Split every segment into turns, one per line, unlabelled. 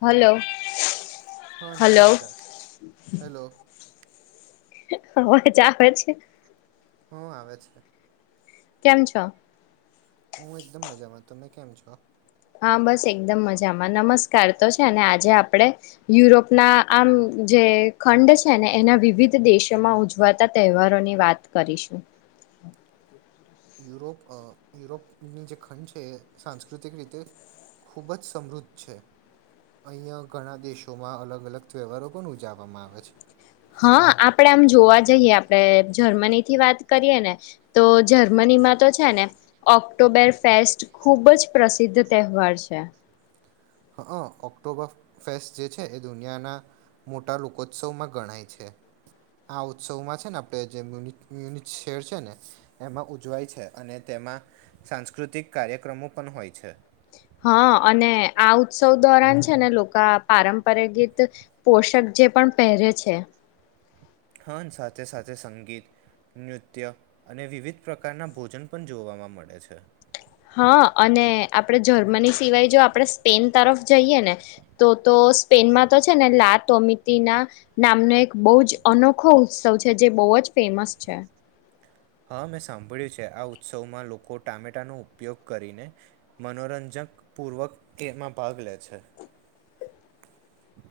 Hello
હા
hello
નમસ્કાર hello
અવાજ આવે છે?
હા આવે છે
કેમ છો
હું એકદમ મજામાં તમે કેમ છો
હા બસ એકદમ મજામાં નમસ્કાર તો છે ને આજે આપણે યુરોપના આમ જે ખંડ છે ને એના વિવિધ દેશોમાં ઉજવાતા તહેવારોની વાત કરીશું
યુરોપ યુરોપની જે ખંડ છે એ સાંસ્કૃતિક રીતે ખૂબ જ સમૃદ્ધ છે અહીંયા ઘણા દેશોમાં અલગ અલગ તહેવારો પણ ઉજવવામાં આવે છે
હા આપણેે આમ જોવા જઈએ આપણેે જર્મની થી વાત કરીએ ને તો જર્મનીમાં તો છે ને ઓક્ટોબર ફેસ્ટ ખૂબ જ પ્રસિદ્ધ તહેવાર છે
હ ઓક્ટોબર ફેસ્ટ જે છે એ દુનિયાના મોટા લોકોત્સવમાં ગણાય છે આ ઉત્સવમાં છે ને આપણે જે મુન મ્યુનિ શેર છે ને એમાં ઉજવાય છે અને તેમાં સાંસ્કૃતિક કાર્યક્રમો પણ હોય છે
હા અને આ ઉત્સવ દોરાન છે ને લોકો પારંપર ગીત પોષક જે પણ પહેરે છે
હા સાથે સાથે સંગીત નૃત્ય અને વિવિધ પ્રકારના ભોજન પણ જોવાવામાં મળે છે
હા અને આપણે જર્મની સિવાય જો આપણે સ્પેન તરફ જઈએ ને તો તો સ્પેનમાં તો છે ને લા તોમિતના નામનો એક બહુ જ અનોખો ઉત્સવ છે જે બહુ જ ફેમસ છે
હા મેં સાંભળ્યું છે આ ઉત્સવમાં લોકો ટામેટાનો ઉપયોગ કરીને મનોરંજક પૂર્વકમાં ભાગ લે છે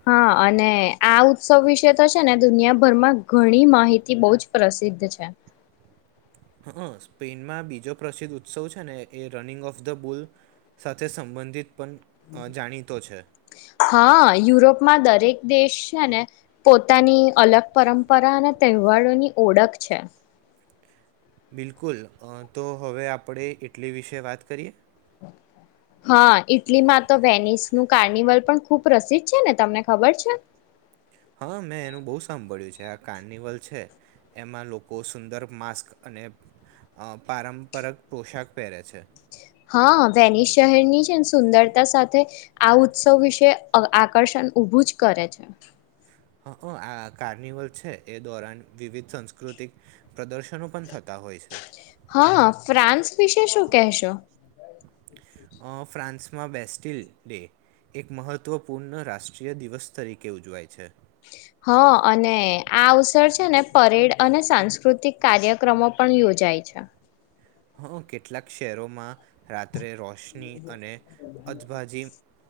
હા અને આ ઉત્સવ વિશે તો છે ને દુનિયાભરમાં ઘણી માહિતી બહુ જ પ્રસિદ્ધ છે
હ સ્પેનમાં બીજો પ્રસિદ્ધ ઉત્સવ છે ને એ રનિંગ ઓફ ધ બુલ સાથે સંબંધિત પણ જાણીતો છે
હા યુરોપમાં દરેક દેશ છે ને પોતાની અલગ પરંપરા અને તહેવારોની ઓળખ છે
બિલકુલ તો હવે આપણે ઈટલી વિશે વાત કરીએ
હા ઈટલીમાં તો વેનિસ નું કાર્નિવલ પણ ખુબ પ્રસિદ્ધ છે ને તમને ખબર છે
હા મેં એનું બહુ સાંભળ્યું છે આ કાર્નિવલ છે એમાં લોકો સુંદર માસ્ક અને પારંપરિક પોશાક પહેરે છે
હા વેનિસ શહેરની છે સુંદરતા સાથે આ ઉત્સવ વિશે આકર્ષણ ઊભું જ કરે છે
હ આ કાર્નિવલ છે એ દોરન વિવિધ સંસ્કૃતિક પ્રદર્શનો પણ થતા હોય છે
હા ફ્રાન્સ વિશે શું કહેશો
અ ફ્રાન્સ દેશમાં બેસ્ટિલ ડે એક મહત્વપૂર્ણ રાષ્ટ્રીય દિવસ તરીકે ઉજવાય છે
હા અને આ અવસર છે ને પરેડ અને સાંસ્કૃતિક કાર્યક્રમો પણ યોજાય છે
હ કેટલાક શહેરોમાં રાત્રે રોશની અને અથંભાજી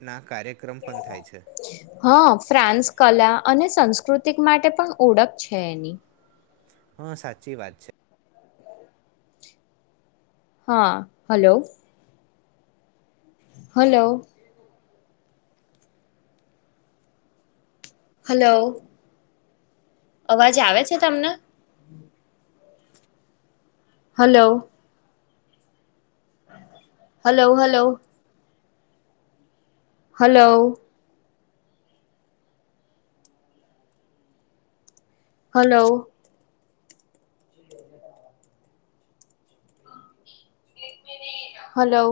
ના કાર્ય ક્રમ પણ થાય છે
હા ફ્રાન્સ કલા અને સંસ્કૃતી માટે પણ ઓળખ છે એની
હા સાચી વાત છે
હા હલો હલો હલો અવાજ આવે છે તમને hello hello hello હલોલો hello hello